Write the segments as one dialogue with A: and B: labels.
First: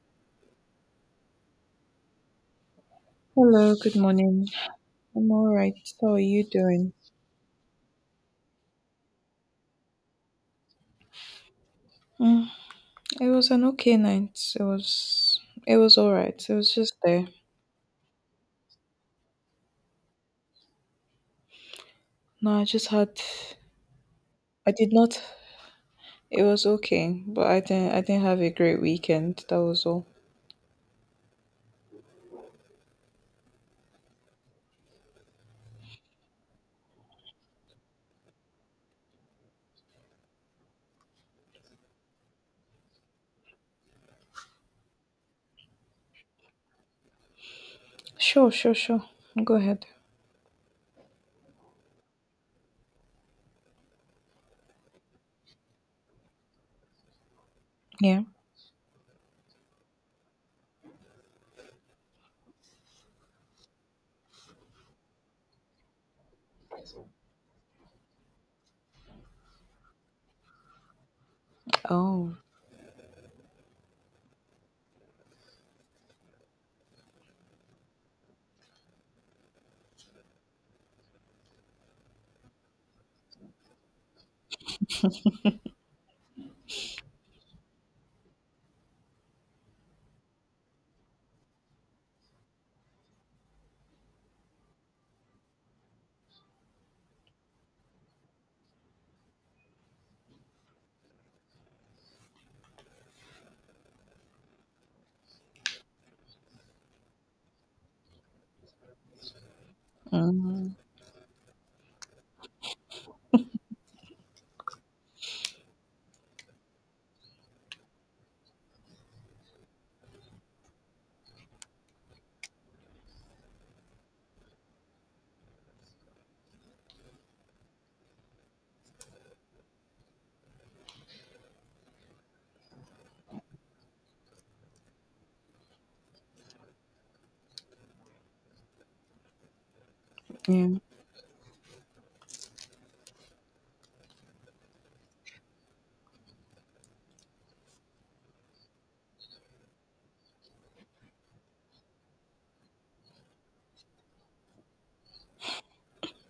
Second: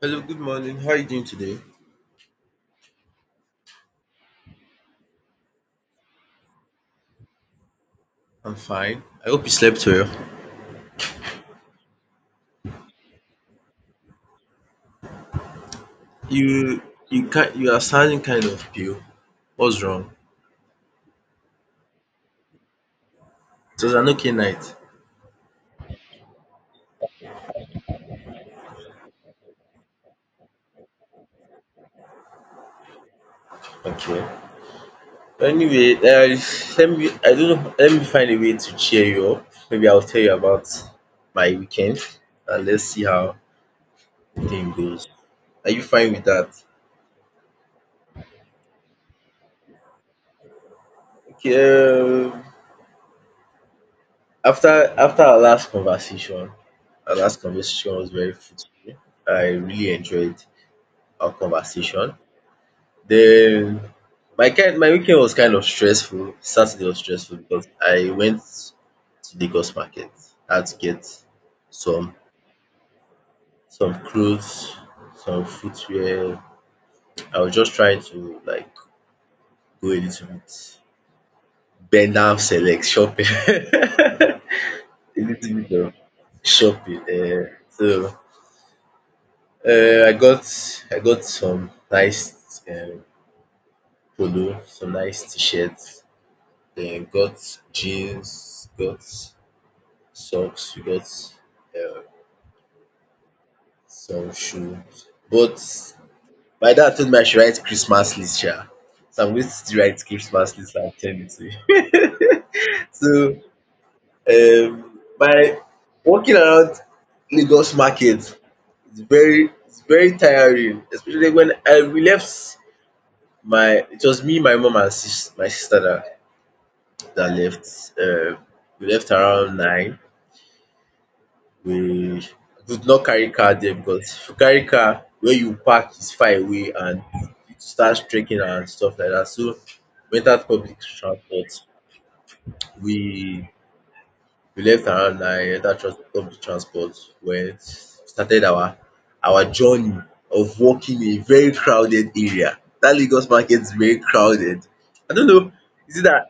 A: Hello, good morning. How are you doing today?
B: Hello, good morning. I'm all right. How are you doing?
A: I'm fine. I hope you slept well.
B: Mm, it was an okay night. It was all right. It was
A: You
B: just there.
A: you are sounding kind of pale. What's wrong?
B: No, I just had
A: It was an okay
B: I
A: night.
B: did not it was okay, but I didn't have a great weekend. That was all.
A: Okay. Anyway, let me, I don't know, let me find a way to cheer you up. Maybe I'll tell you about my weekend and let's see how the thing goes. Are you fine with that?
B: Sure, sure, sure. Go ahead.
A: Okay. After after our last conversation was
B: Yeah.
A: very fruitful. I really enjoyed our conversation. Then my weekend was kind of stressful. Saturday was stressful because I went to Lagos market. I had to get some
B: Oh.
A: some clothes, some footwear. I was just trying to like go a little bit bend down select shopping. A little bit of shopping. So um I got I got some nice polo, some nice t shirts. Then got jeans, got socks, you got, uh, some shoes. But my dad told me I should write Christmas list, yeah. So I'm going to still write Christmas list
B: Mm,
A: and send it to you. So by walking around Lagos market, it's very tiring, especially when I we left, my it was me, my mom and sis my sister that left. Uh, we left around 9. We do not carry car there because if you carry car, where you park is far away and it starts trekking and stuff like that. So we entered
B: yeah.
A: public transport. We we left around 9, entered public transport, went started our journey of walking in a very crowded area. That Lagos market is very crowded. I don't know, is it that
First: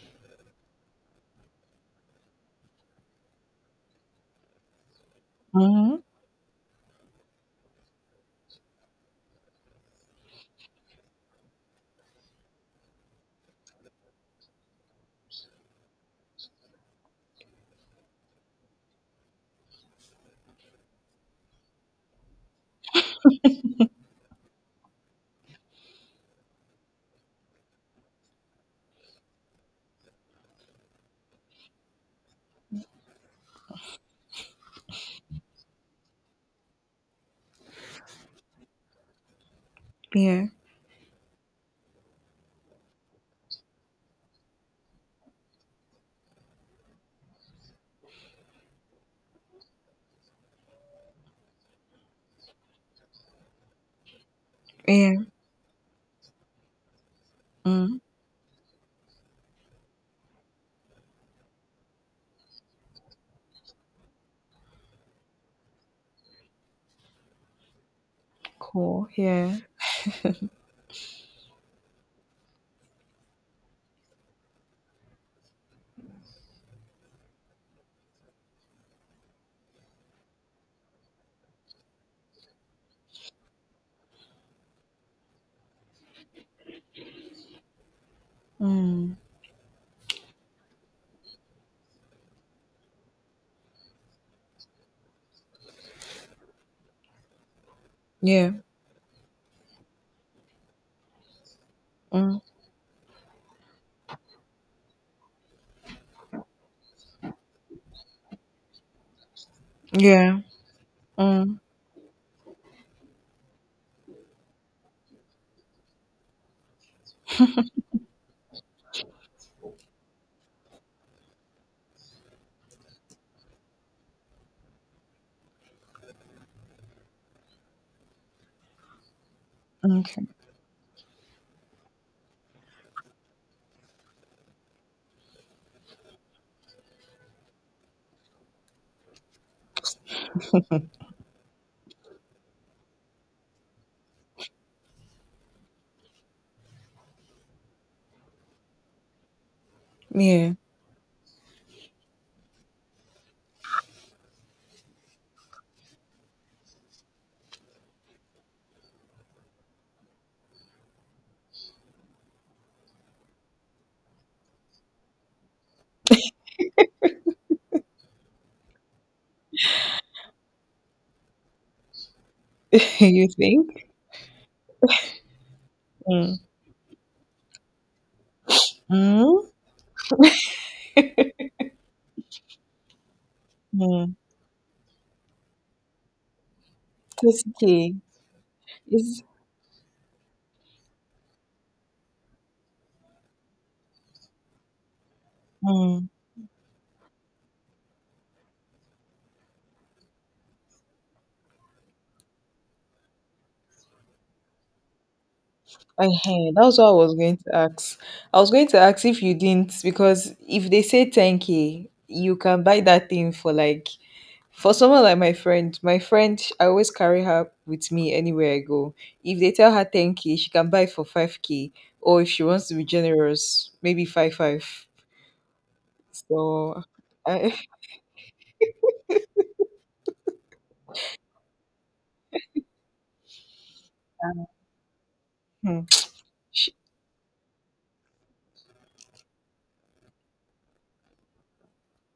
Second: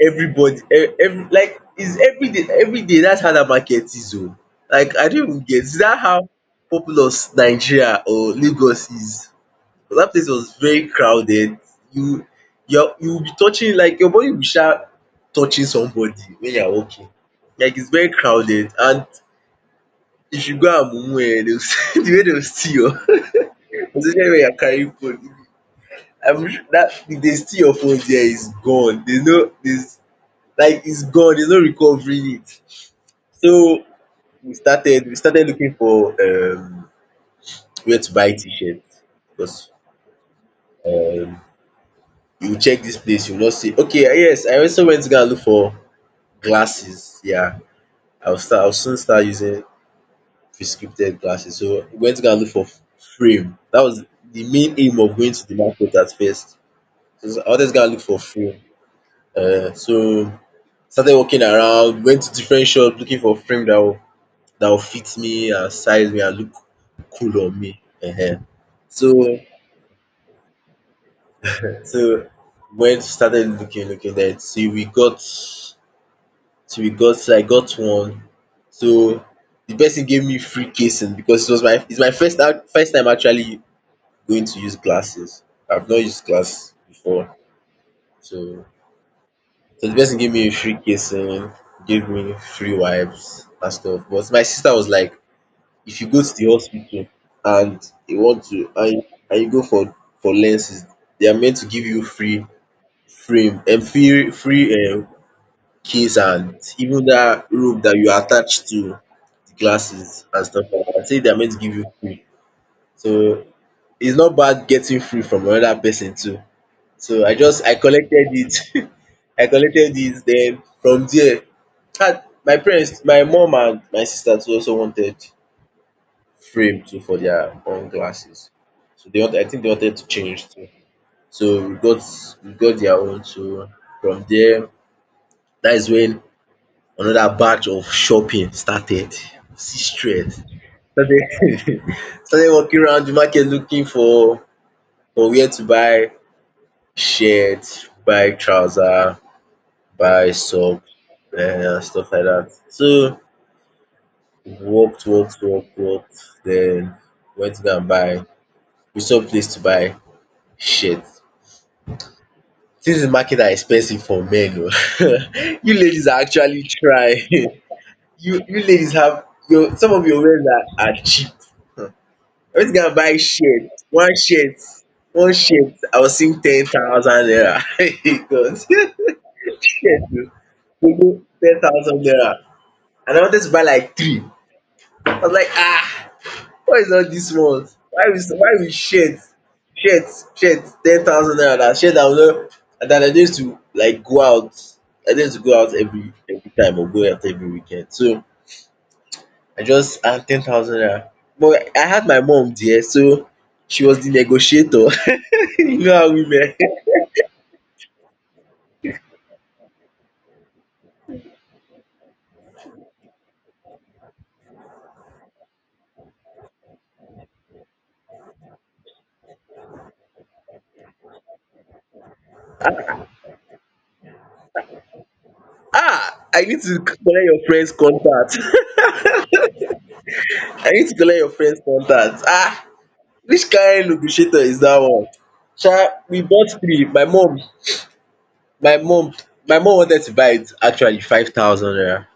A: everybody every, like, is everyday that's how that market is oh. Like I don't even get, is
B: Mm,
A: that how populous Nigeria or Lagos is? But that place was very crowded. You you will be touching, like your body will start touching somebody when you are walking. Like it's very crowded. And if you go amumu dey the way they will steal your especially when you are carrying phone. I'm su that if dey steal your phone, there is gone. There's no there's like it's gone. There's no recovering it. So we started looking for where to buy t-shirt, because
B: yeah.
A: you check this place you not see okay ah, yes, I also went to go and look for glasses, yeah. I'll soon start using prescripted glasses. So we went to go and look for frame. That was the main aim
B: Yeah.
A: of going to the market at first. So I wanted to go and
B: Mm,
A: look for frame. So started walking around, went to different shops looking for frame that will fit me and size me and look cool on me.
B: cool.
A: So
B: Yeah.
A: So when started looking, looking, then till we got I got one. So the person gave me free casing because it's my first out first time actually going to use glasses. I've not used glass before. So
B: Mm,
A: the person gave me a free casing, gave me free wipes and stuff. But my sister was like, if you go to the hospital, and you want
B: yeah.
A: to and you go for lenses, they are meant to give you
B: Mm,
A: free frame, free keys and even that rope that you attach to the glasses
B: yeah.
A: and stuff like that. I think they're meant
B: Mm,
A: to give you free. So it's not bad getting free from another person too. So I collected it. I collected it. Then from there had my parents, my mom and my sister too also wanted frame too for their own glasses. So they want I think they wanted to
B: okay.
A: change too. So we got their own. So from there, that is when another batch of shopping started. See stress. Started. Started walking around the market looking for where to buy shirt, buy trouser, buy
B: Yeah.
A: socks, stuff like that. So we walked, walked, walked, walked. Then went to go and buy we saw place to buy shirt. Things in market are expensive for men oo. You ladies are actually trying. You ladies have your some of your wears are cheap. I went to go and buy
B: You
A: shirt.
B: think?
A: One shirt I was
B: Mm.
A: seeing 10,000 naira. God.
B: Mm.
A: Shirt, oh, 10,000 naira, and I wanted to buy like
B: Mm,
A: three. I was like, ah, why is all this
B: it's
A: one?
B: okay.
A: Why we
B: It's
A: shirt shirt 10,000 naira na shirt I no. And that I need to go out
B: mm,
A: every time, or go out every weekend. So I just, and 10,000 naira. But I had my mom there, so she was the negotiator. You know
B: uh
A: how women...
B: That's what I was going to ask. I was going to ask if you didn't, because if they say 10K, you can buy that thing for like for someone like my friend. My friend, I always carry her with me anywhere I go. If they tell her 10K, she can buy for 5K, or if she wants to be generous, maybe 5 5.
A: ah, I need to
B: So,
A: collect your
B: I,
A: friend's contact. I need to collect your friend's contact, ah, which kain negotiator is that one? Sha
B: hmm,
A: we bought
B: sh-
A: three. My mom, my mom wanted to buy it actually 5,000 naira.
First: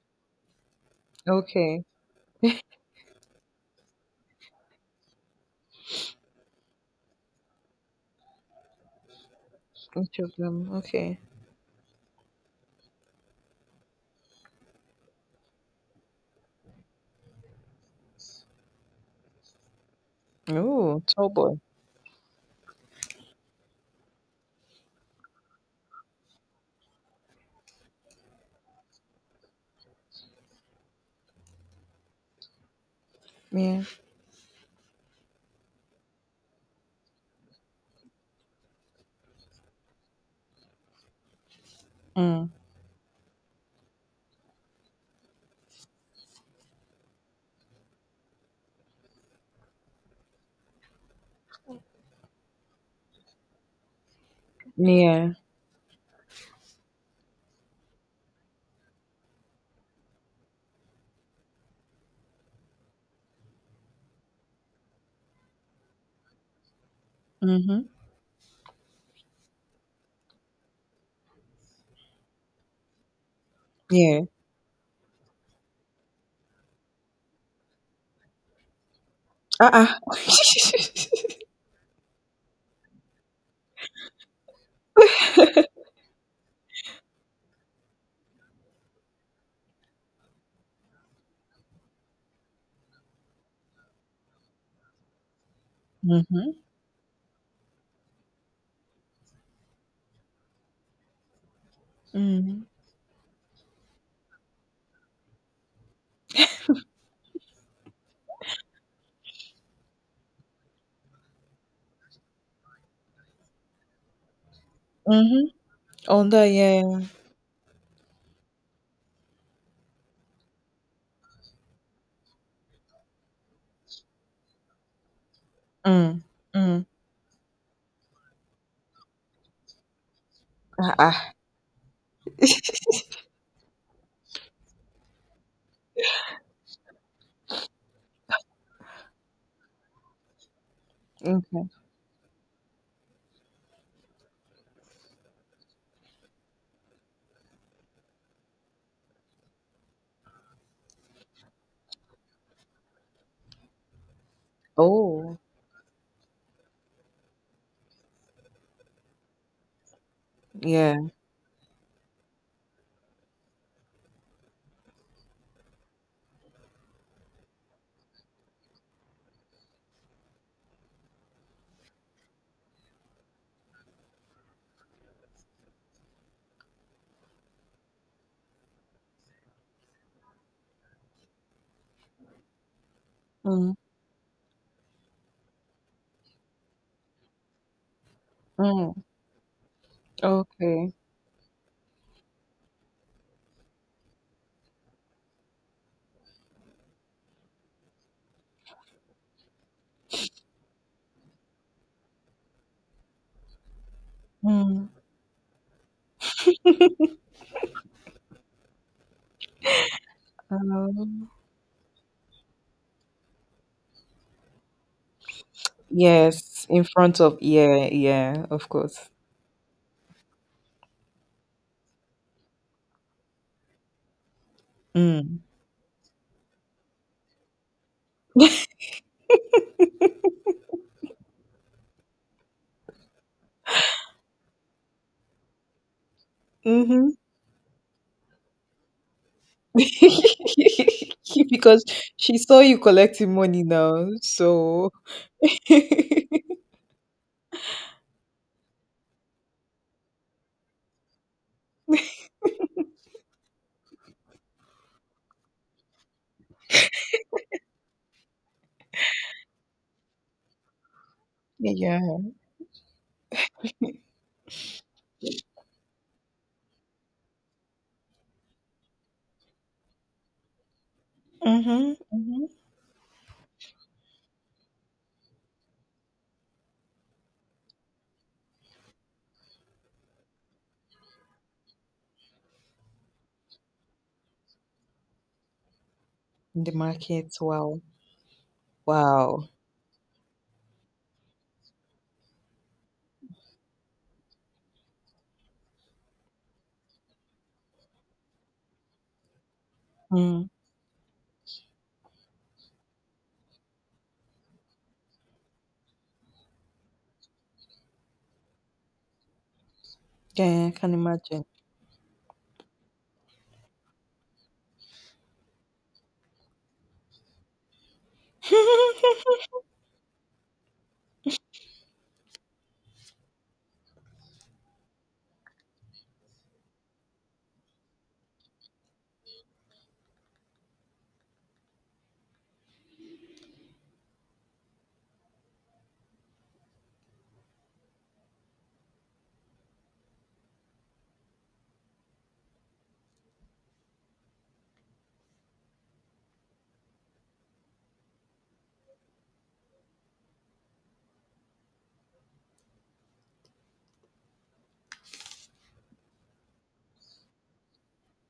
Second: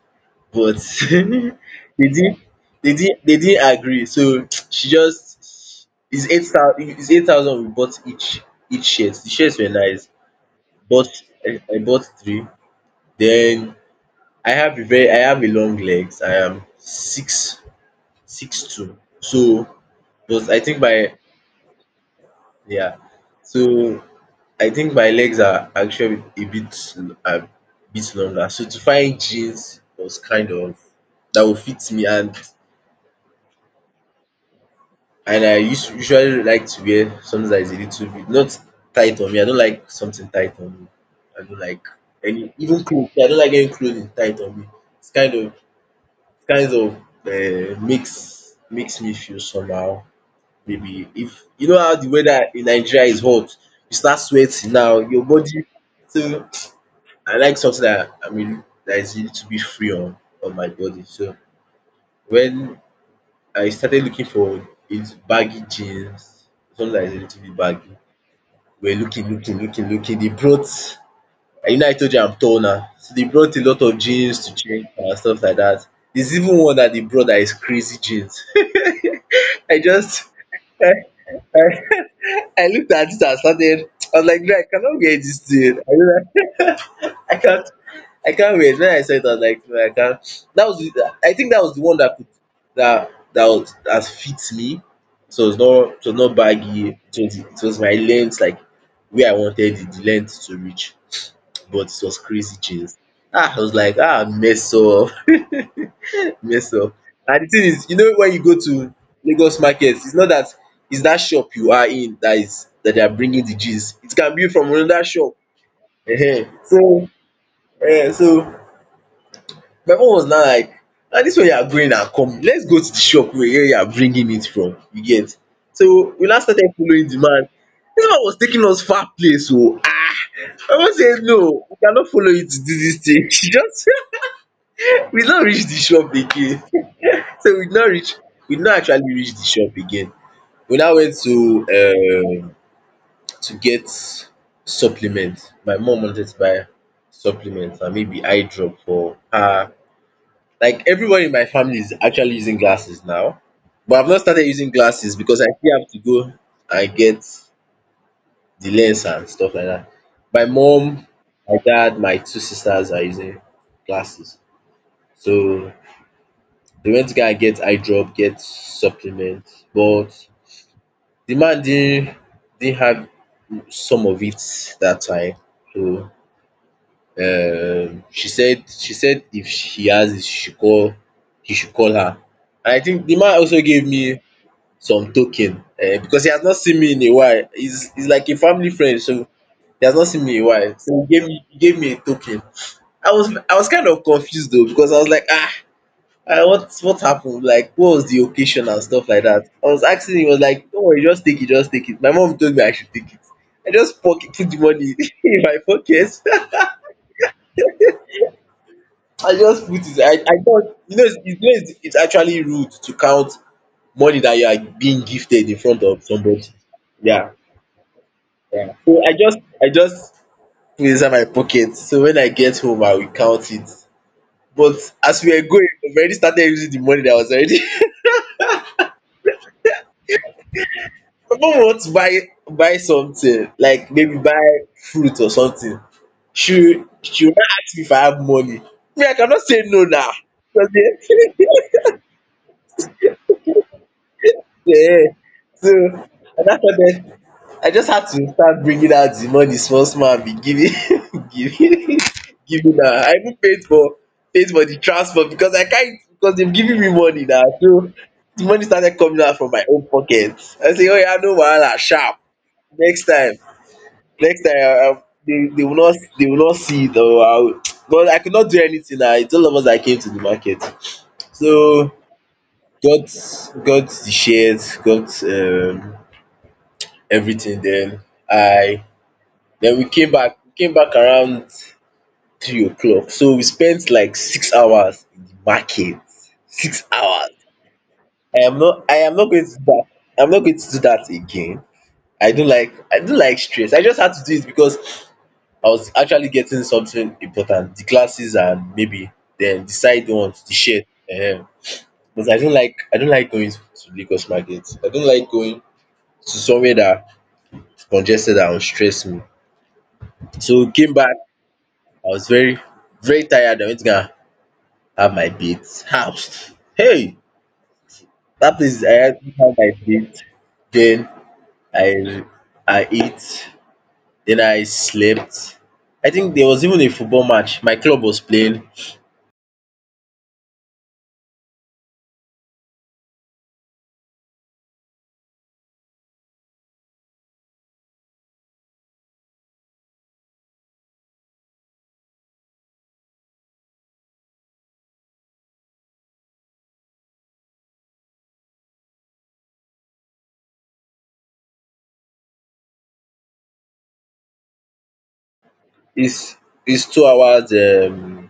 A: But
B: okay,
A: they didn't they didn't agree. So she just it's 8,000, it's 8,000 we bought each shirt. The shirts were nice.
B: each of them,
A: Bought
B: okay.
A: I bought three. Then I have a long legs. I am six six two. So but I think
B: Oh,
A: my,
B: tall boy,
A: yeah. So I think my legs are actually a bit a longer. So to find jeans was kind of that will fit me, and
B: yeah.
A: and I usually like to wear something that is a little bit not tight on me. I don't like something tight on me. I don't like
B: Mm.
A: any even clothes. I don't like any clothing tight on me. It's kind of makes me feel somehow. Maybe, if you know how the weather in Nigeria is hot, you start sweating now, your
B: Yeah.
A: body. So I like something that, I mean, that is a little bit free on my body. So when I started looking for, it's baggy jeans, something that is a little bit
B: Mhm.
A: baggy. We're looking, looking, looking, looking. They brought, I told you I'm tall now. So they brought a lot of
B: Yeah.
A: jeans to change and stuff like that. There's even one that they brought that is crazy jeans. I
B: Uh-uh.
A: just, I, I, I looked at it and started, I was like, "Guy, I cannot wear this thing. I, don't-" I can't I can't wait. When I saw it, I was like, no, I can't. I think that was the one that could, that fits me. So it's not, so was not
B: Mhm.
A: baggy. It was my length, like where I wanted the length to reach. But it was crazy
B: Mhm.
A: jeans. Ah, I was like, ah, mess up, mess up. And the thing is, when you go to Lagos markets, it's not that, it's that shop you are in that is, that they are bringing the jeans. It can be from another shop.
B: Mhm. Onda,
A: Ehen.
B: yeah.
A: So, so my own was now like, na dis one you are going, na come let's go to the shop wey where you are bringing it from, you get. So
B: Mm.
A: we now started
B: Mm.
A: following the man. Dis man was taking us far place oo. My mama say
B: Uh-uh.
A: no, we cannot follow you to do dis thing. She just, we no reach the shop again. so we no reach we no actually reach the shop again. We now went
B: Okay.
A: um to get supplement. My mum wanted to buy supplement and maybe eye drop for her. Like everyone in my family is actually using glasses now, but I've not started using glasses
B: Oh.
A: because I still have to go and get the lens and stuff like that. My mom,
B: Yeah.
A: my dad, my two sisters are using glasses. So they went to go and get eye drop, get supplements, but the man didn't have some of it that time. So she said if she has it, she should call he should call her. And I think the man also
B: Mm.
A: gave me some token, eh? Because he has not seen me in a while. He's like a family
B: Mm.
A: friend, so he has not seen me in a while.
B: Okay.
A: So he gave me a token. I was kind of confused though, because I was like, ah, what happened, like what was the occasion and stuff like that. I was asking him, he was like, don't worry, just take it, just take it. My mom told me I should take it. I just pocket put the
B: Mm.
A: money in my pocket. I just put it. I thought you know it's,
B: Um,
A: you know it's it's actually rude to count money that you are being gifted in front of somebody.
B: yes, in front
A: Yeah.
B: of, yeah, yeah, of
A: Yeah. So
B: course.
A: I just put inside my pocket. So when I get home, I will count it. But as we
B: Mm.
A: were going, we already started using the money that was already. My mom wants to buy something, like maybe buy fruit or something. She
B: Mm-hmm.
A: she will now ask me if I have money. Me, I cannot say no now. Because,
B: Because
A: yeah,
B: she saw you collecting money now, so
A: yeah. So and I just started I just had to start bringing out the money small small and be giving giving giving her. I even paid for the transport, because I can't, because they've given me money now. So the money started coming out from my own pocket. I say, oh yeah, no wahala sharp.
B: yeah.
A: Next time next time they will not, they will not see it, or I will. But I could not do anything na. It's all of us that came to the market. So
B: Mhm. Mhm.
A: got got the shares, got everything. I Then we came back, around 3 o'clock. So we spent like 6 hours in the market.
B: In the
A: 6 hours.
B: market, wow,
A: I am not going
B: wow.
A: to do that. I'm not going to do that again. I don't like stress. I just had to do it because I was actually getting something important. The classes, and maybe then the side ones,
B: Mm.
A: the shirt. um But I don't like going to Lagos market. I don't like going to somewhere that is congested and will stress me. So
B: Yeah, I
A: we
B: can
A: came back.
B: imagine.
A: I was very, very tired. I went to go and have my bath, house. Hey, that place I actually have my bath. Then I I ate. Then I slept. I think there was even a football match. My club was playing. It's it's 2 hours,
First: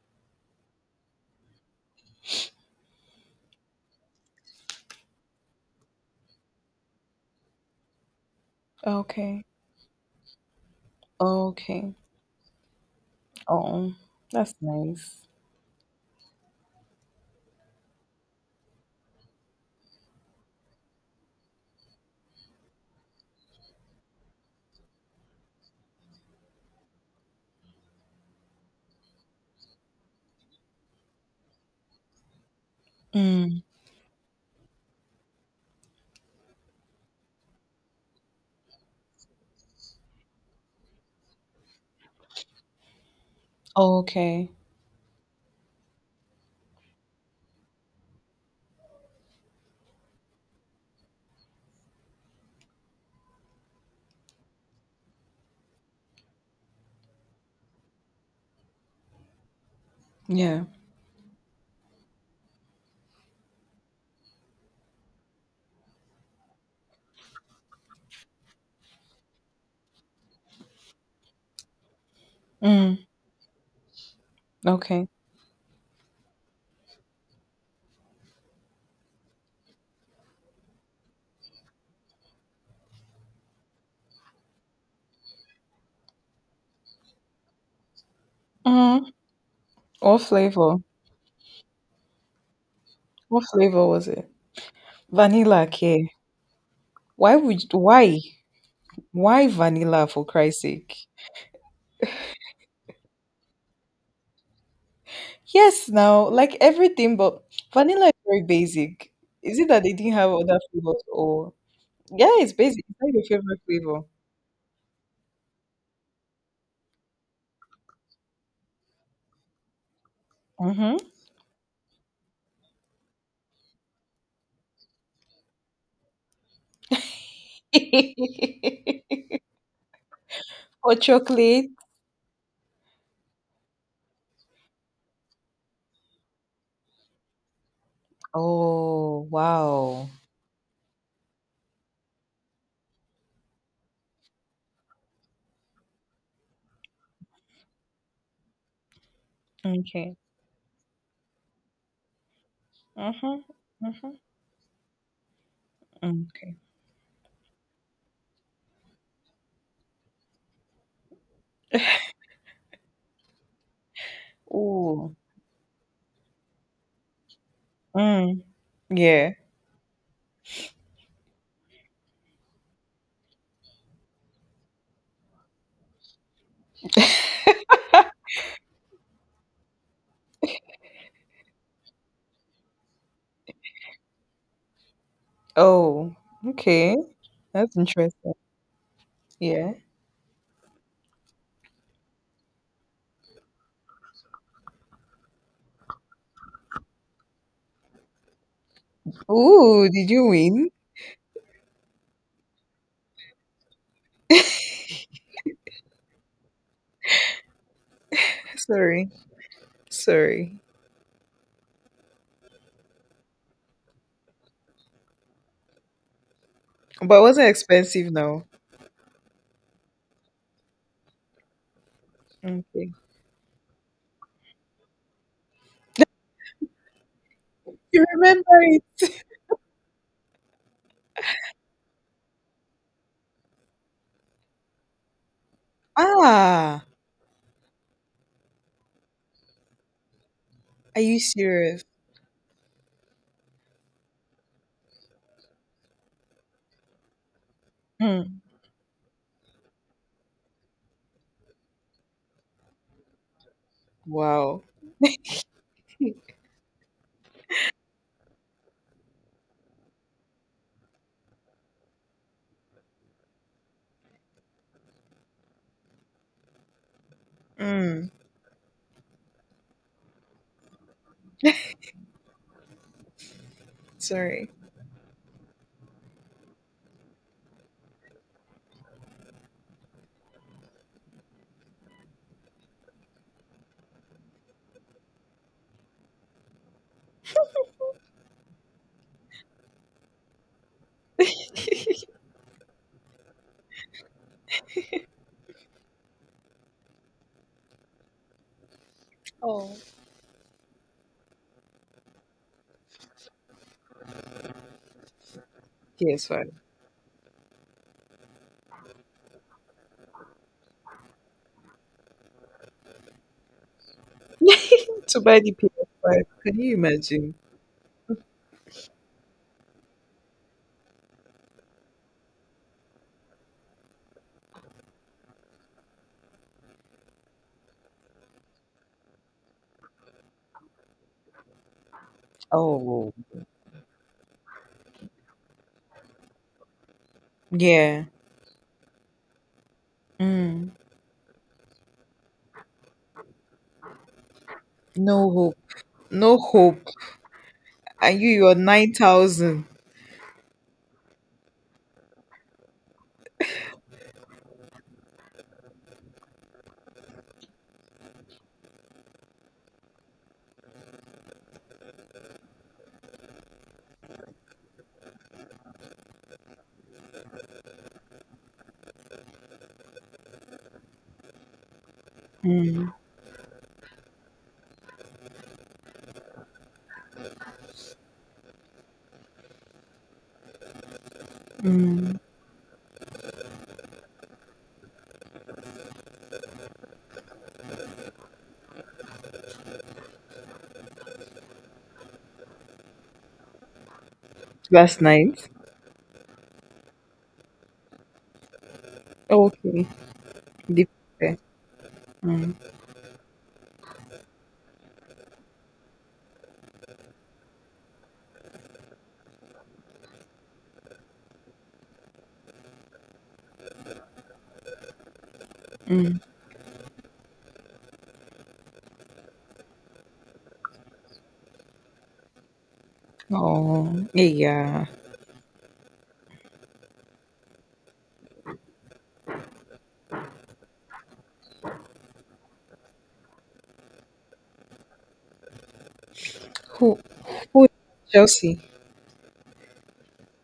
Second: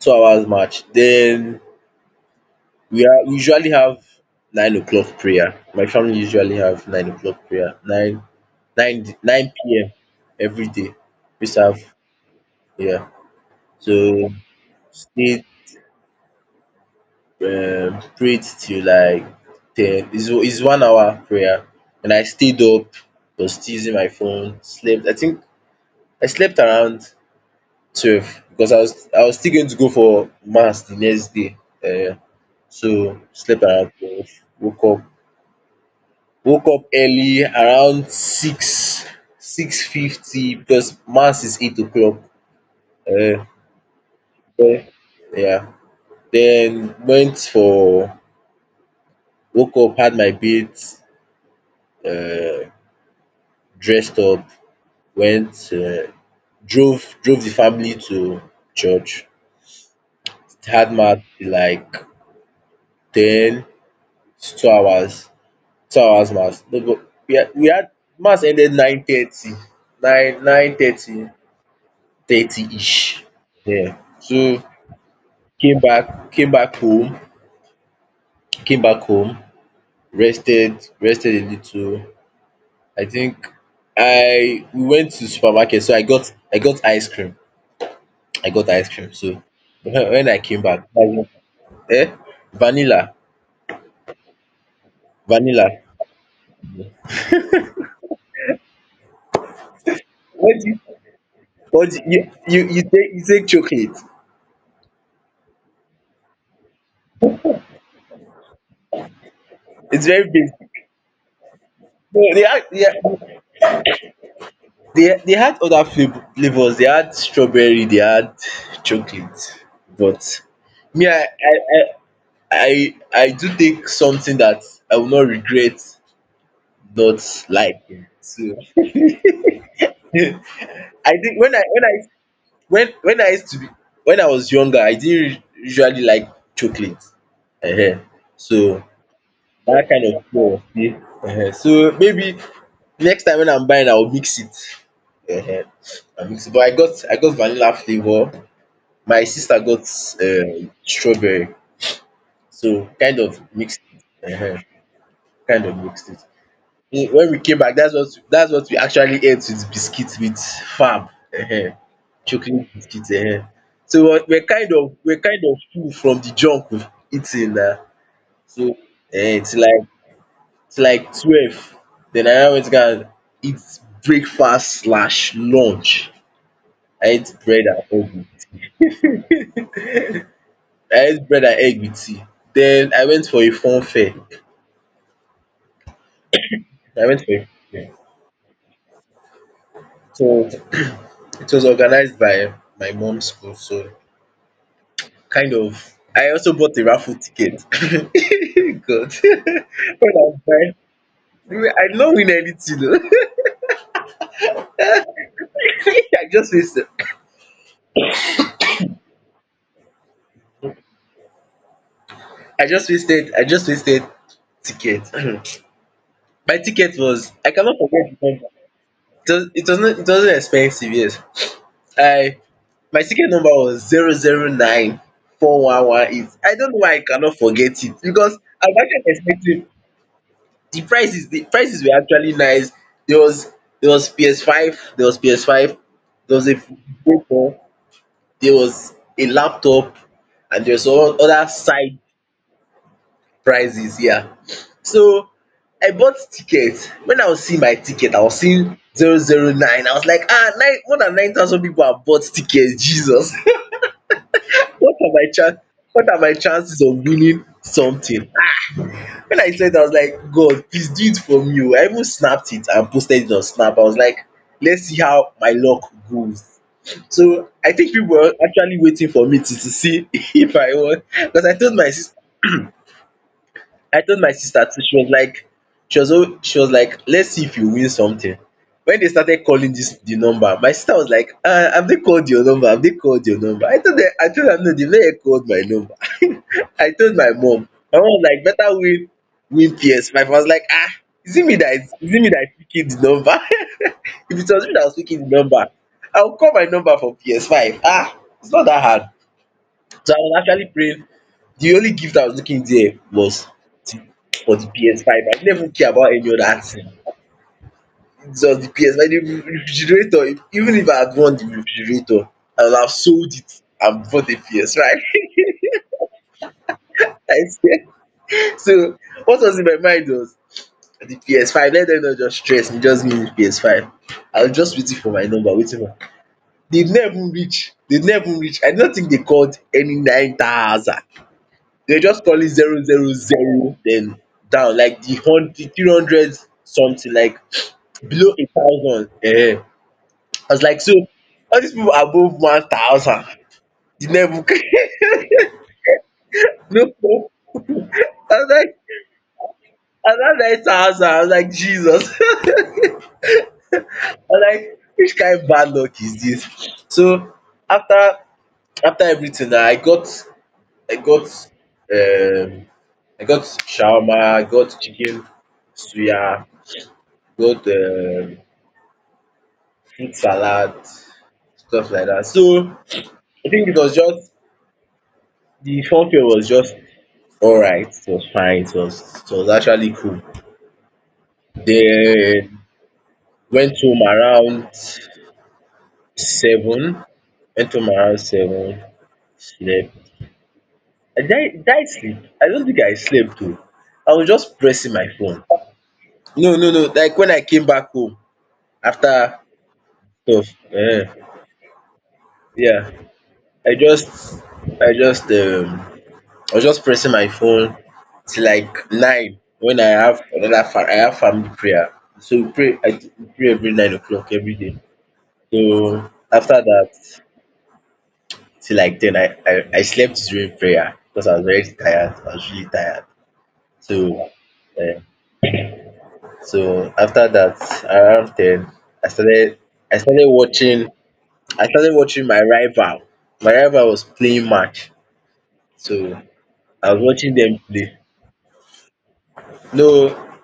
A: 2 hours match. Then we usually have 9 o'clock prayer. My family usually have 9 o'clock prayer. Nine nine
B: Okay.
A: nine p.m. every day. We used to have,
B: Okay.
A: yeah.
B: Oh,
A: So
B: that's nice.
A: stay, prayed till like 10, is 1 hour prayer, and I stayed up, was still using my phone, slept I think I slept around 12, because I was still going to go for mass the next day, uh, so
B: Mm.
A: slept around 12, woke up woke up early around 6, 6:50, because mass is 8 o'clock. Uh,
B: Okay.
A: then, yeah, then went for woke up, had my bath. Uh. Dressed up, went, uh, drove the family to church.
B: Yeah.
A: Had mass till like 10, to two hours, 2 hours mass. No, but we had mass ended 9:30, nine thirty,
B: Mm.
A: thirty-ish. Yeah. So
B: Okay.
A: came back came back home, came back home, rested a little. I think I we went to supermarket, so I got ice cream. I got ice
B: Mm.
A: cream. So when
B: What
A: when I came
B: flavor?
A: back, eh? Vanilla,
B: What flavor was it? Vanilla.
A: vanilla.
B: Okay. Why would why? Why vanilla for
A: What
B: Christ's
A: do you,
B: sake?
A: what do you take chocolate?
B: Yes, now like everything, but vanilla is very basic. Is it that they
A: It's
B: didn't
A: very
B: have other
A: basic.
B: flavors, or
A: No,
B: yeah,
A: they
B: it's
A: had
B: basic.
A: they
B: It's not your favorite flavor.
A: they, they had other flavors. They had strawberry. They had chocolate. But me, I I do take something that I will not regret not liking. So
B: Mm-hmm. Or
A: I think when I
B: chocolate?
A: when I when I used to be when I was younger, I didn't usually like chocolate. Ehen. So
B: Oh,
A: that kind
B: wow.
A: of thing was dey. Ehen. So maybe next time when I'm buying, I will mix it. Ehen. I mix it. But I got vanilla flavour. My sister got
B: Okay.
A: strawberry. So kind of
B: Mhm.
A: mixed
B: Mhm.
A: it. Ehen. Kind of mixed it.
B: Okay.
A: Eh, when we came back, that's what we actually ate with biscuits, with Fab. Ehen. Chocolate biscuits. Ehen. So we're we're kind of
B: Oh.
A: we're kind of full from the junk we've eaten na.
B: Mm.
A: So
B: Yeah.
A: till like, it's like 12, then I now went to go and eat breakfast slash lunch. I ate bread and egg with I ate bread and egg with tea. Then I went for a fun fair.
B: Oh, okay.
A: I went for a fun
B: That's
A: fair.
B: interesting. Yeah.
A: So it was organized by my mom's school, so kind of. I also bought a raffle ticket. God.
B: Ooh, did
A: When I
B: you
A: was
B: win?
A: buying, I did not win anything oh. I just wasted
B: Sorry. Sorry.
A: I just wasted ticket. My ticket
B: But it
A: was,
B: wasn't
A: I cannot forget
B: expensive
A: the
B: now.
A: number. It wasn't expensive, yes. I
B: Okay.
A: My ticket number was 0094118. I don't know why I cannot forget it,
B: You
A: because
B: remember
A: I was
B: it?
A: actually expecting. The prices were actually nice. There was there was PS5, there was PS5, there was a
B: Ah,
A: Vita, there was a laptop, and there was
B: are you
A: other
B: serious?
A: side prizes. Yeah. So, I bought tickets. When I was seeing my ticket, I was
B: Mm.
A: seeing 009. I was like, ah, nine, more than 9,000 people have bought tickets, Jesus.
B: Wow.
A: What are my chan what are my chances of winning something? When I saw it, I was like, "God, please do it for me, oh." I even snapped it and posted it on Snap. I was like, let's see how my luck goes. So I think
B: Mm,
A: people were actually waiting for me to, see, if I won, because I told my sister I told my
B: sorry.
A: sister too. She was like, she was like, "Let's see if you win something." When they started calling this the number, my sister was like, "Ah, have they called your number? Have they called your number?" I told her, "No, they've not called my number." I told my mom. My mom was like, "Better win PS5." I was like, "Ah, is it me that is picking the number?" If it was me that was picking the number, I will call my number for PS5. Ah, it's not that hard.
B: Oh.
A: So I was actually praying, the only gift I was looking there was the for the PS5. I didn't even care about any
B: PS5.
A: other thing. It's just the PS5. The refrigerator, even if I had won the refrigerator, I would have sold it and bought the PS5.
B: To buy the PS5. Can you imagine?
A: I swear. So, what was in my mind was the PS5. Let them not just stress me, just give me the PS5. I was just waiting for my number, waiting for, they never reach. I don't think they called any 9,000. They just call it zero
B: Oh.
A: zero zero, then down like the hun 300 something, like
B: Yeah.
A: below a thousand. I was
B: Mm.
A: like, so all these people above 1,000 dey never,
B: No hope. No
A: no,
B: hope.
A: no,
B: And you,
A: I was
B: you're
A: like
B: 9,000.
A: around 9,000, I was like, Jesus. I was like, which kind of bad luck is this? So after after everything, now I got um I got shawarma, I got chicken suya, got eat salad, stuff like that. So
B: Mm.
A: I think it was just, the funfair was just alright. It was fine. It was actually cool.
B: Mm.
A: Then went home around 7. Went home around seven. Slept. I did, I did I sleep? I don't think I slept though. I was just pressing
B: Last
A: my phone.
B: night.
A: No, no, no, like when I came back home after
B: Okay.
A: stuff,
B: Deep.
A: um
B: Okay. Mm.
A: yeah. I just I just um I was just pressing my phone till like nine, when I have family prayer. So we pray every 9 o'clock every day. So
B: Mm.
A: after that till like 10, I slept during prayer, because I was very tired. I was really tired.
B: Oh,
A: So
B: yeah.
A: eh, so after that, around 10, I started I started watching I started watching my rival. My rival was playing match. So I
B: Who?
A: was watching them
B: Who?
A: play.
B: Chelsea.
A: No,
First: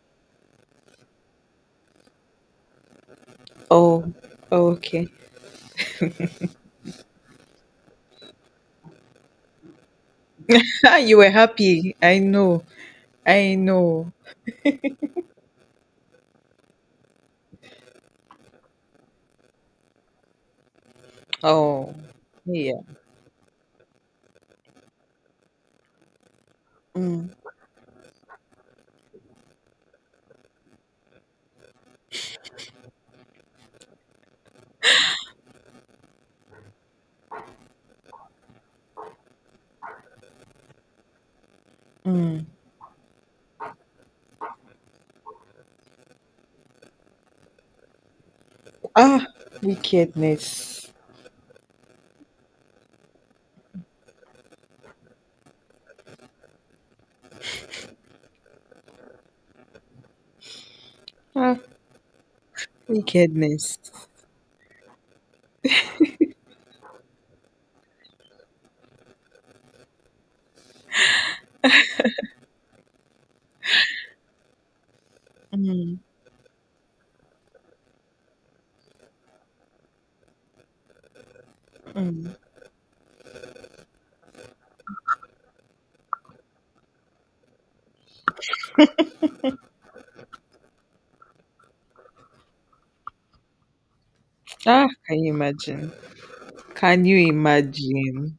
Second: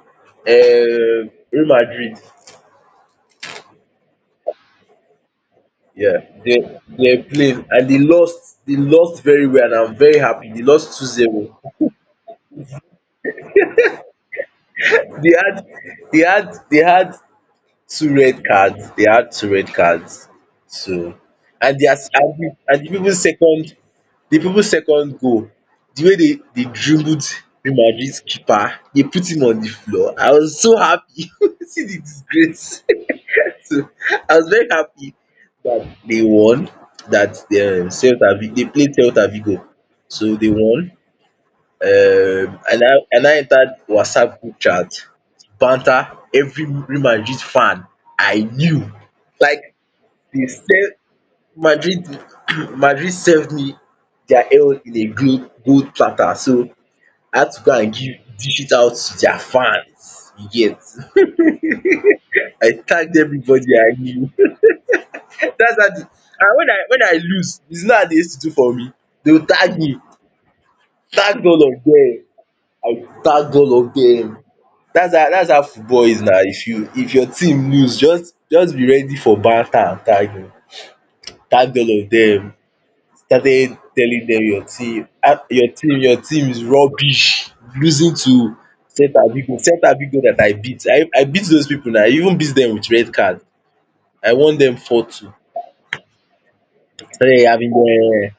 A: Real Madrid.
B: Oh, okay.
A: Yeah, they played and they lost very well, and I'm very happy. They lost two
B: You were
A: zero.
B: happy. I know. I know.
A: They had they had Two red cards. They had two red cards. So and their
B: Oh,
A: s- and the,
B: yeah.
A: and the people's second, goal, the way they dribbled
B: Mm.
A: Real Madrid's keeper, they put him on the floor. I was so happy. See the disgrace. So I was very happy that they won. That, they played Celta Vigo, so they won.
B: Mm.
A: And I entered WhatsApp group chat to banter every Real Madrid fan I knew.
B: Ah,
A: Like, they
B: wickedness.
A: serve Madrid Madrid served me their own in a gold platter, so I had to go and give dish it out to their fans, you get.
B: Ah,
A: I tagged everybody
B: wickedness.
A: I knew. That's how the And when I lose, it's not how they used to do for me? They will tag me, tagged all of them. I tagged all of them. That's how
B: Mm.
A: football is now. If your team lose, just be ready for banter and tagging. Tag all of
B: Mm.
A: them. Started telling them your team your team is rubbish. Losing to Celta Vigo. Celta Vigo that I beat. I beat those people na. I even beat them with red card. I won them
B: Ah, can
A: 4-2.
B: you imagine? Can you
A: Started having their
B: imagine?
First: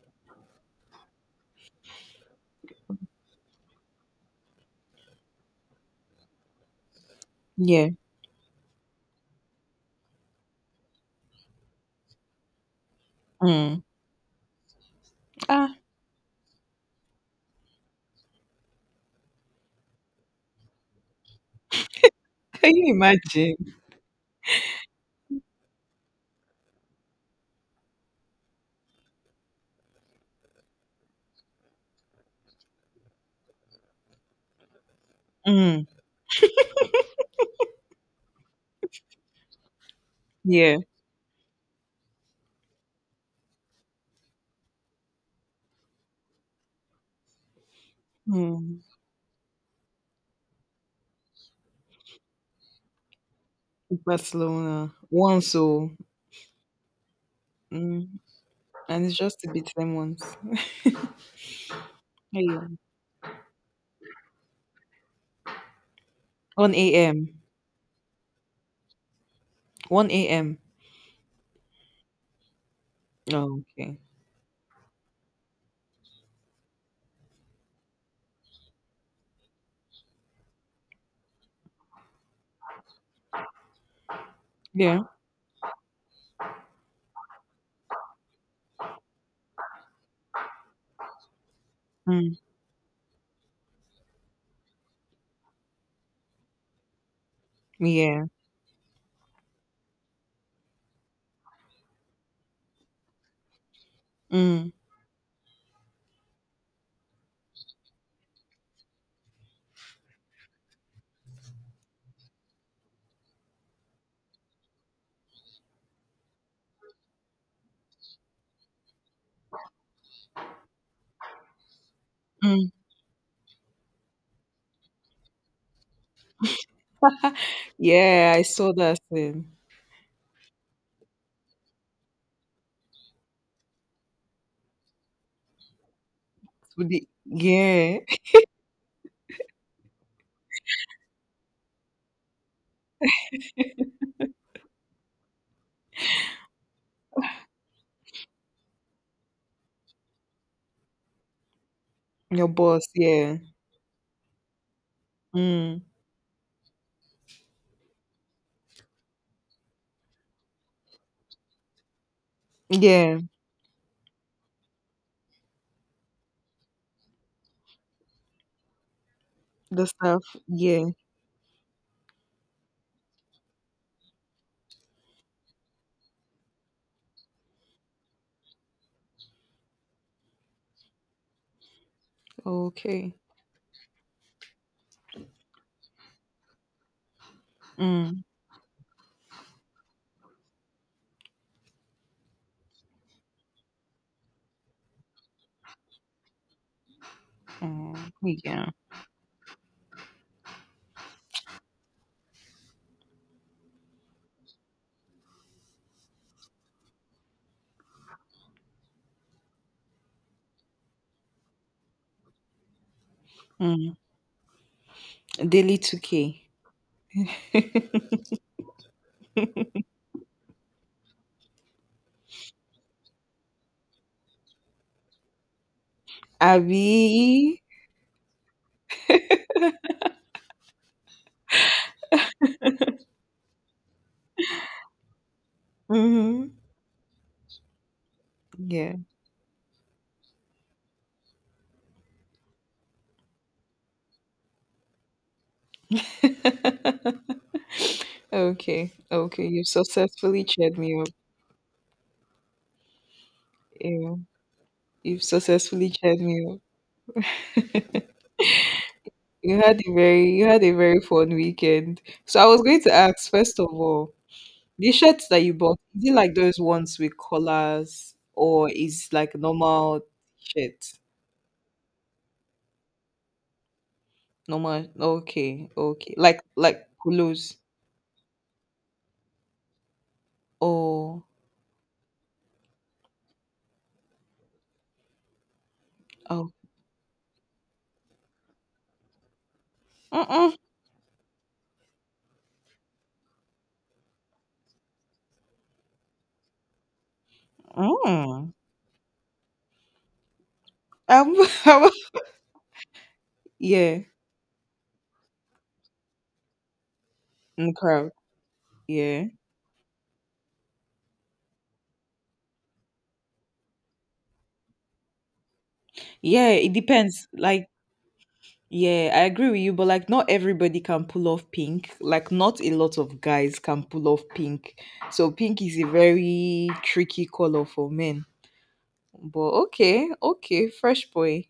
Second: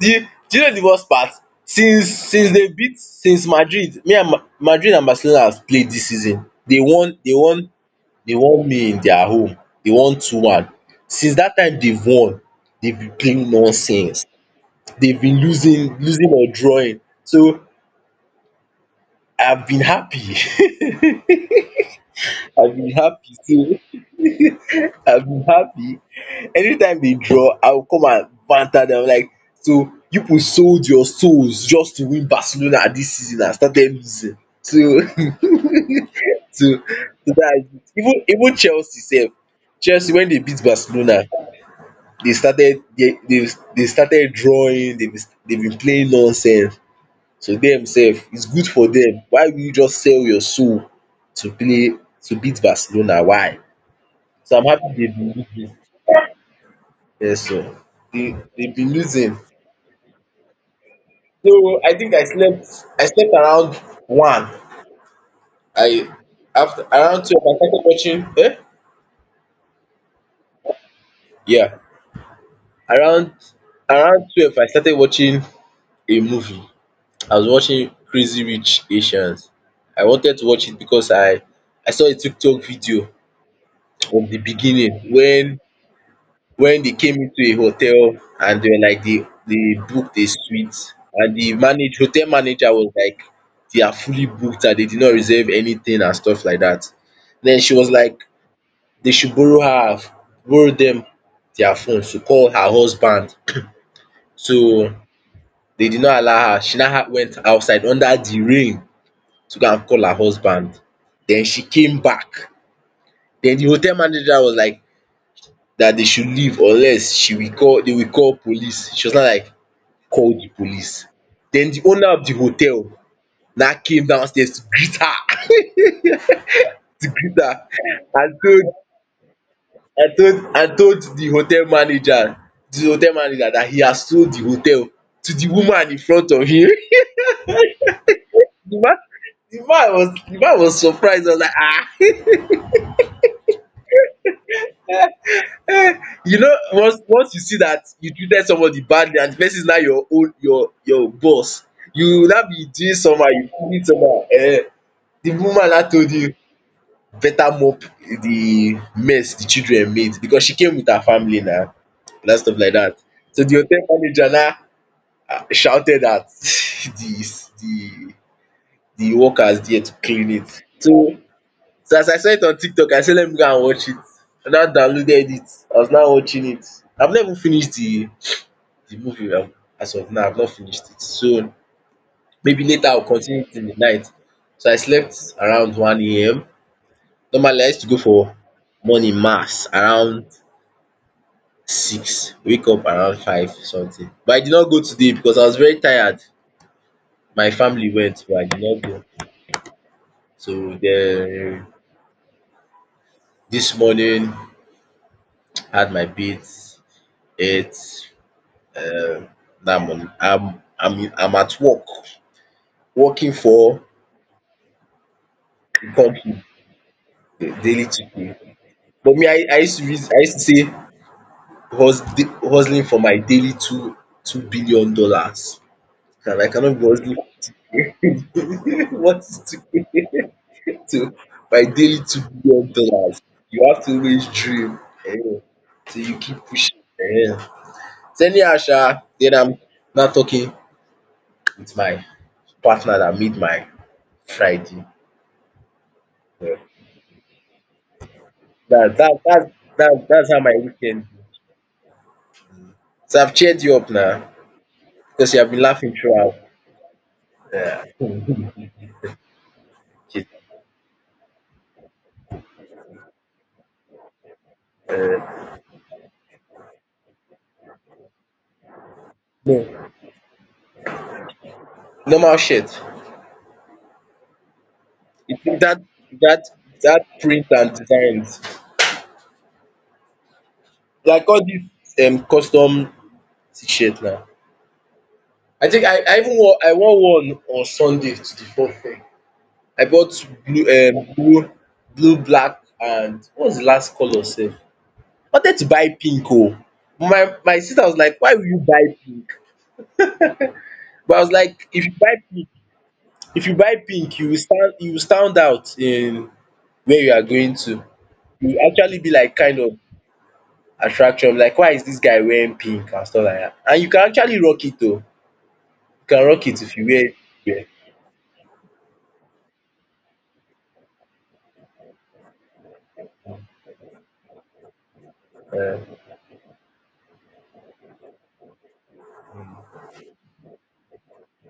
A: Do you know the worst part? Since they beat since Madrid, me and Ma Madrid and Barcelona have played this season.
B: Yeah.
A: They want me in their home. They want 2-1. Since that time they've won, they've been playing
B: Mm.
A: nonsense, they've been
B: Ah,
A: losing or drawing, so I've been happy.
B: can
A: I've been
B: you
A: happy,
B: imagine?
A: so I've been happy anytime they draw. I will come and banter them like, so you people sold your souls just to win Barcelona this season and started losing, so
B: Mm.
A: so dats it. Even Chelsea sef, Chelsea, when they beat
B: Yeah.
A: Barcelona, they started they started drawing, they've been playing nonsense, so dem sef it's good
B: Mm.
A: for them. Why will you just sell your soul to play to beat Barcelona, why? So I'm
B: Barcelona.
A: happy they've been
B: Once
A: losing,
B: oh.
A: yes o,
B: Mm.
A: they've been
B: And it's
A: losing.
B: just to beat them once.
A: So I think I
B: Yeah.
A: slept, I slept around one. I After
B: 1
A: around
B: a.m.
A: 12 I started watching. Eh?
B: 1 a.m.
A: Yeah, around
B: Oh, okay.
A: 12 I started watching a movie. I was watching Crazy Rich Asians. I wanted to watch it because I saw a TikTok video from the beginning,
B: Yeah.
A: when they came into a hotel, and they were like they booked a suite, and the manage hotel
B: Mm.
A: manager was like they are fully booked and they did not reserve anything and stuff like that. Then she was like
B: Yeah.
A: they should borrow them their phone to call her husband.
B: Mm.
A: So they did not allow her. She now went outside under the rain to go and call her husband. Then she came back. Then the hotel manager was like that they should leave, unless she will call they will call police. She was not like call the police. Then the owner of the
B: Mm.
A: hotel now came downstairs to greet her to greet her. I
B: Yeah, I
A: told
B: saw that thing.
A: I told the hotel manager that he has sold the hotel to the woman in front of him.
B: Yeah.
A: The man the man was surprised. He was like, ah, um you know, once you see that you treated somebody badly and the person is now your boss, you will now
B: Your
A: be
B: boss,
A: doing somehow,
B: yeah.
A: you feeling somehow, the woman
B: Mm.
A: now told you better mop the mess the children made because she came with her family now, and stuff like that.
B: Yeah.
A: So the hotel manager now shouted at the workers there
B: The
A: to
B: staff,
A: clean it.
B: yeah.
A: So So as I saw it on TikTok, I say let me go and watch it. I now downloaded it. I was now watching it. I've not even finished the movie. As of now, I've not finished it. So maybe later I'll
B: Okay.
A: continue it in the night. So I slept around one AM. Normally I used to go
B: Mm.
A: for morning mass around 6, wake up around 5 something. But I did not go today because I was very tired. My family
B: Oh,
A: went but I did
B: yeah.
A: not go. So then this morning, had my bath, ate, um that money. I'm at work, working for
B: Mm. Daily
A: a
B: 2K.
A: company, the daily 2. But me, I used to say hustling for my daily two two billion dollars. And I cannot be hustling
B: Abby.
A: what is to to my daily $2 billion. You have to always dream, um till you keep
B: Mm-hmm.
A: pushing. um. So anyhow
B: Yeah.
A: sha, then I'm not talking with my partner that made my Friday. Eh.
B: Okay.
A: That that that
B: Okay. You've
A: that's how
B: successfully
A: my
B: cheered me
A: weekend.
B: up.
A: So I've cheered you up
B: Yeah.
A: now
B: You've
A: because you have been
B: successfully
A: laughing
B: cheered
A: throughout.
B: me up.
A: Yeah.
B: You had a
A: Shit.
B: very you had a very fun weekend. So I was going to ask, first of all, the shirts that
A: Uh,
B: you bought, is it like those ones with collars or is like
A: no,
B: normal shirt?
A: normal shit.
B: Normal,
A: You think
B: okay,
A: that
B: okay. Like
A: that
B: like
A: print
B: polos.
A: and designs,
B: Oh
A: like all these custom t-shirt now. I think
B: oh
A: I wore one on Sunday to the fourth fair. I bought
B: mm-mm,
A: blue, blue, black, and what was the last color sef? Wanted to buy pink oh. My sister was like why will
B: mm.
A: you buy pink? But I was
B: Um,
A: like, if you buy pink,
B: yeah,
A: you will stand out in where you are going
B: in the
A: to.
B: crowd.
A: You will actually be
B: Yeah,
A: like kind of attraction, like why is this guy wearing pink and stuff like that. And you can actually rock it though. You can rock
B: yeah.
A: it
B: It
A: if you wear
B: depends. Like,
A: it
B: yeah, I agree with you, but like, not everybody can pull off pink. Like, not a lot of guys can pull off pink. So pink is
A: well.
B: a very tricky color for men. But okay, okay, fresh boy,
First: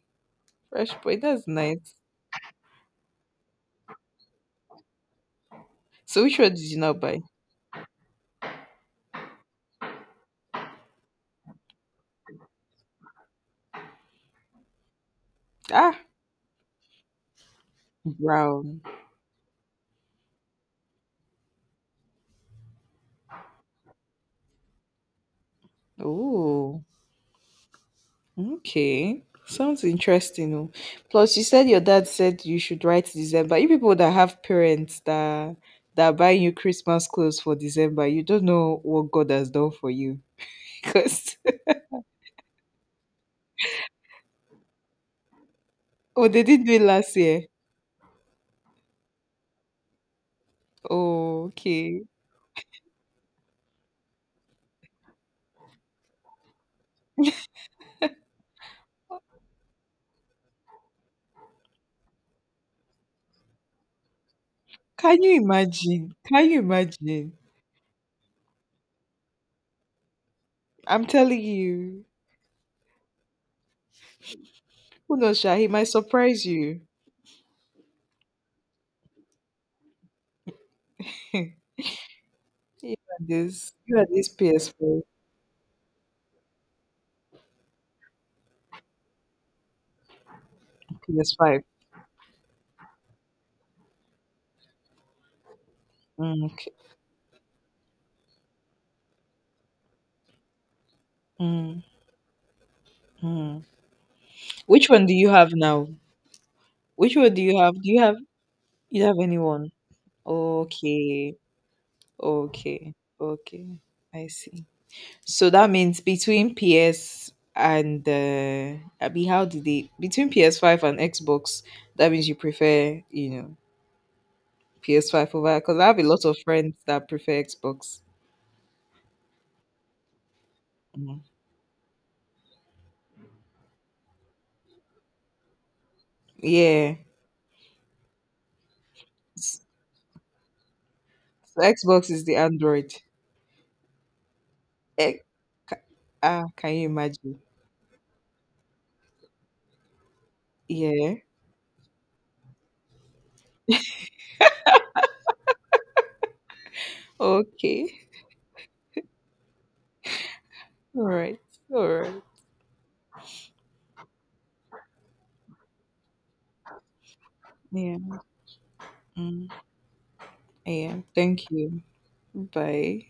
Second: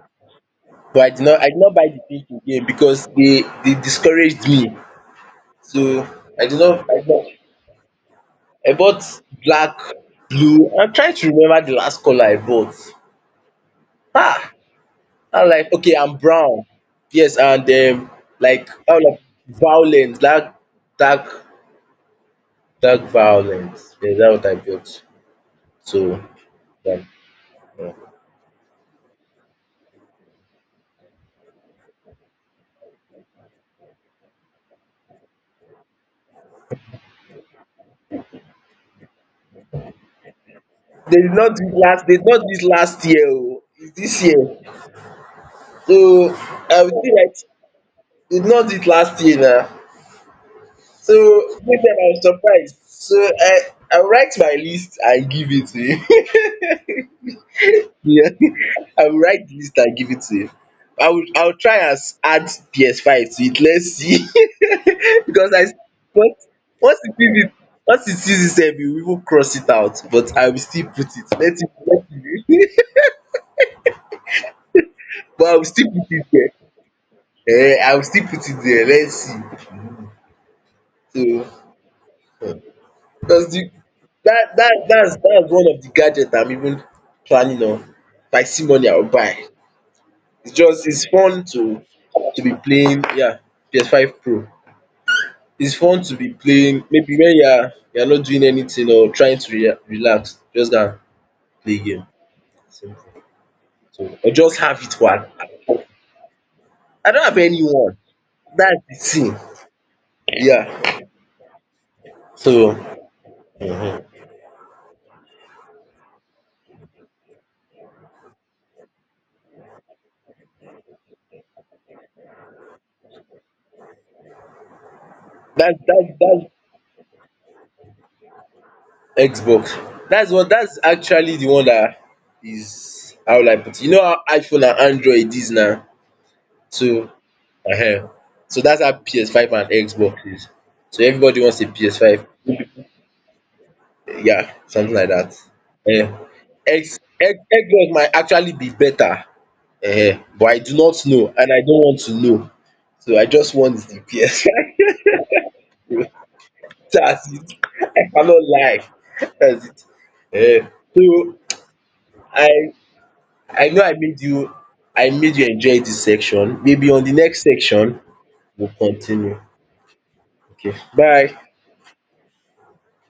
B: fresh
A: But
B: boy. That's
A: I did not buy
B: nice.
A: the pink again because they discouraged me. So
B: So which
A: I
B: one
A: did
B: did you
A: not
B: not buy?
A: I bought black, blue. I'm trying to remember the last colour I bought. Ah. I'm like, okay,
B: Ah,
A: I'm brown. Yes, and like
B: brown.
A: all of, like dark, dark, dark violence. Yeah, that what I built. So,
B: Oh.
A: yeah. Yeah.
B: Okay. Sounds interesting. Oh. Plus, you said your dad said you should write December. You people that have parents that buy you Christmas clothes for December, you don't know what God has done for you.
A: They did not do it last year. Oh, it's this year.
B: Because
A: So
B: oh, they didn't do it
A: I was
B: last
A: still like,
B: year.
A: they did not do it last year now. So
B: Oh,
A: this time
B: okay.
A: I was surprised. So I write my list and give it to you. Yeah. I will write the list and give it to you. I will try and add PS5 to it. Let's see.
B: Can you
A: Because
B: imagine?
A: once
B: Can you
A: once it
B: imagine?
A: sees it once it sees itself, we will even cross it out. But I will still
B: I'm
A: put it.
B: telling
A: Let
B: you.
A: it be.
B: Who knows,
A: But
B: Sha?
A: I will
B: He might
A: still put it
B: surprise
A: there.
B: you.
A: Eh, I will still put it there. Let's see. So
B: you and
A: that's the,
B: you and this PS4,
A: that's one of the gadget I'm even planning on. If I see money, I will buy. It's just it's fun
B: PS5.
A: to be playing, yeah, PS5 Pro. It's fun to be
B: Mm, okay.
A: playing maybe when you are not doing anything or trying to relax, just go and play
B: Mm,
A: game. Simple.
B: mm.
A: So or just have
B: Which
A: it
B: one do
A: one.
B: you have now?
A: I
B: Which
A: don't
B: one
A: have
B: do you have? Do
A: anyone,
B: you have
A: that's the
B: you have
A: thing.
B: anyone?
A: Yeah.
B: Okay,
A: So
B: okay, okay. I see. So that means between PS and Abby, how did they between PS5 and Xbox? That means you prefer, PS5 over
A: that
B: because I have a lot of
A: that
B: friends that prefer Xbox.
A: that Xbox. That's one, that's actually the one that is, how will I put it? You know how iPhone and Android is now?
B: Yeah,
A: So um so that's how PS5
B: S-
A: and Xbox is. So everybody wants
B: so
A: a
B: Xbox is
A: PS5.
B: the Android.
A: Yeah, something like
B: Eh,
A: that.
B: ca-
A: Um,
B: ah, can you imagine?
A: egg yolk might actually be better, but I do not
B: Yeah.
A: know and I don't want to know. So I just want the best. That's it.
B: Okay.
A: I cannot lie. That's it.
B: All
A: So
B: right. All right.
A: I I know I made you I made you enjoy this section. Maybe on the next
B: Yeah.
A: section we'll continue.
B: Mm.
A: Okay,
B: Yeah.
A: bye.
B: Thank you. Bye.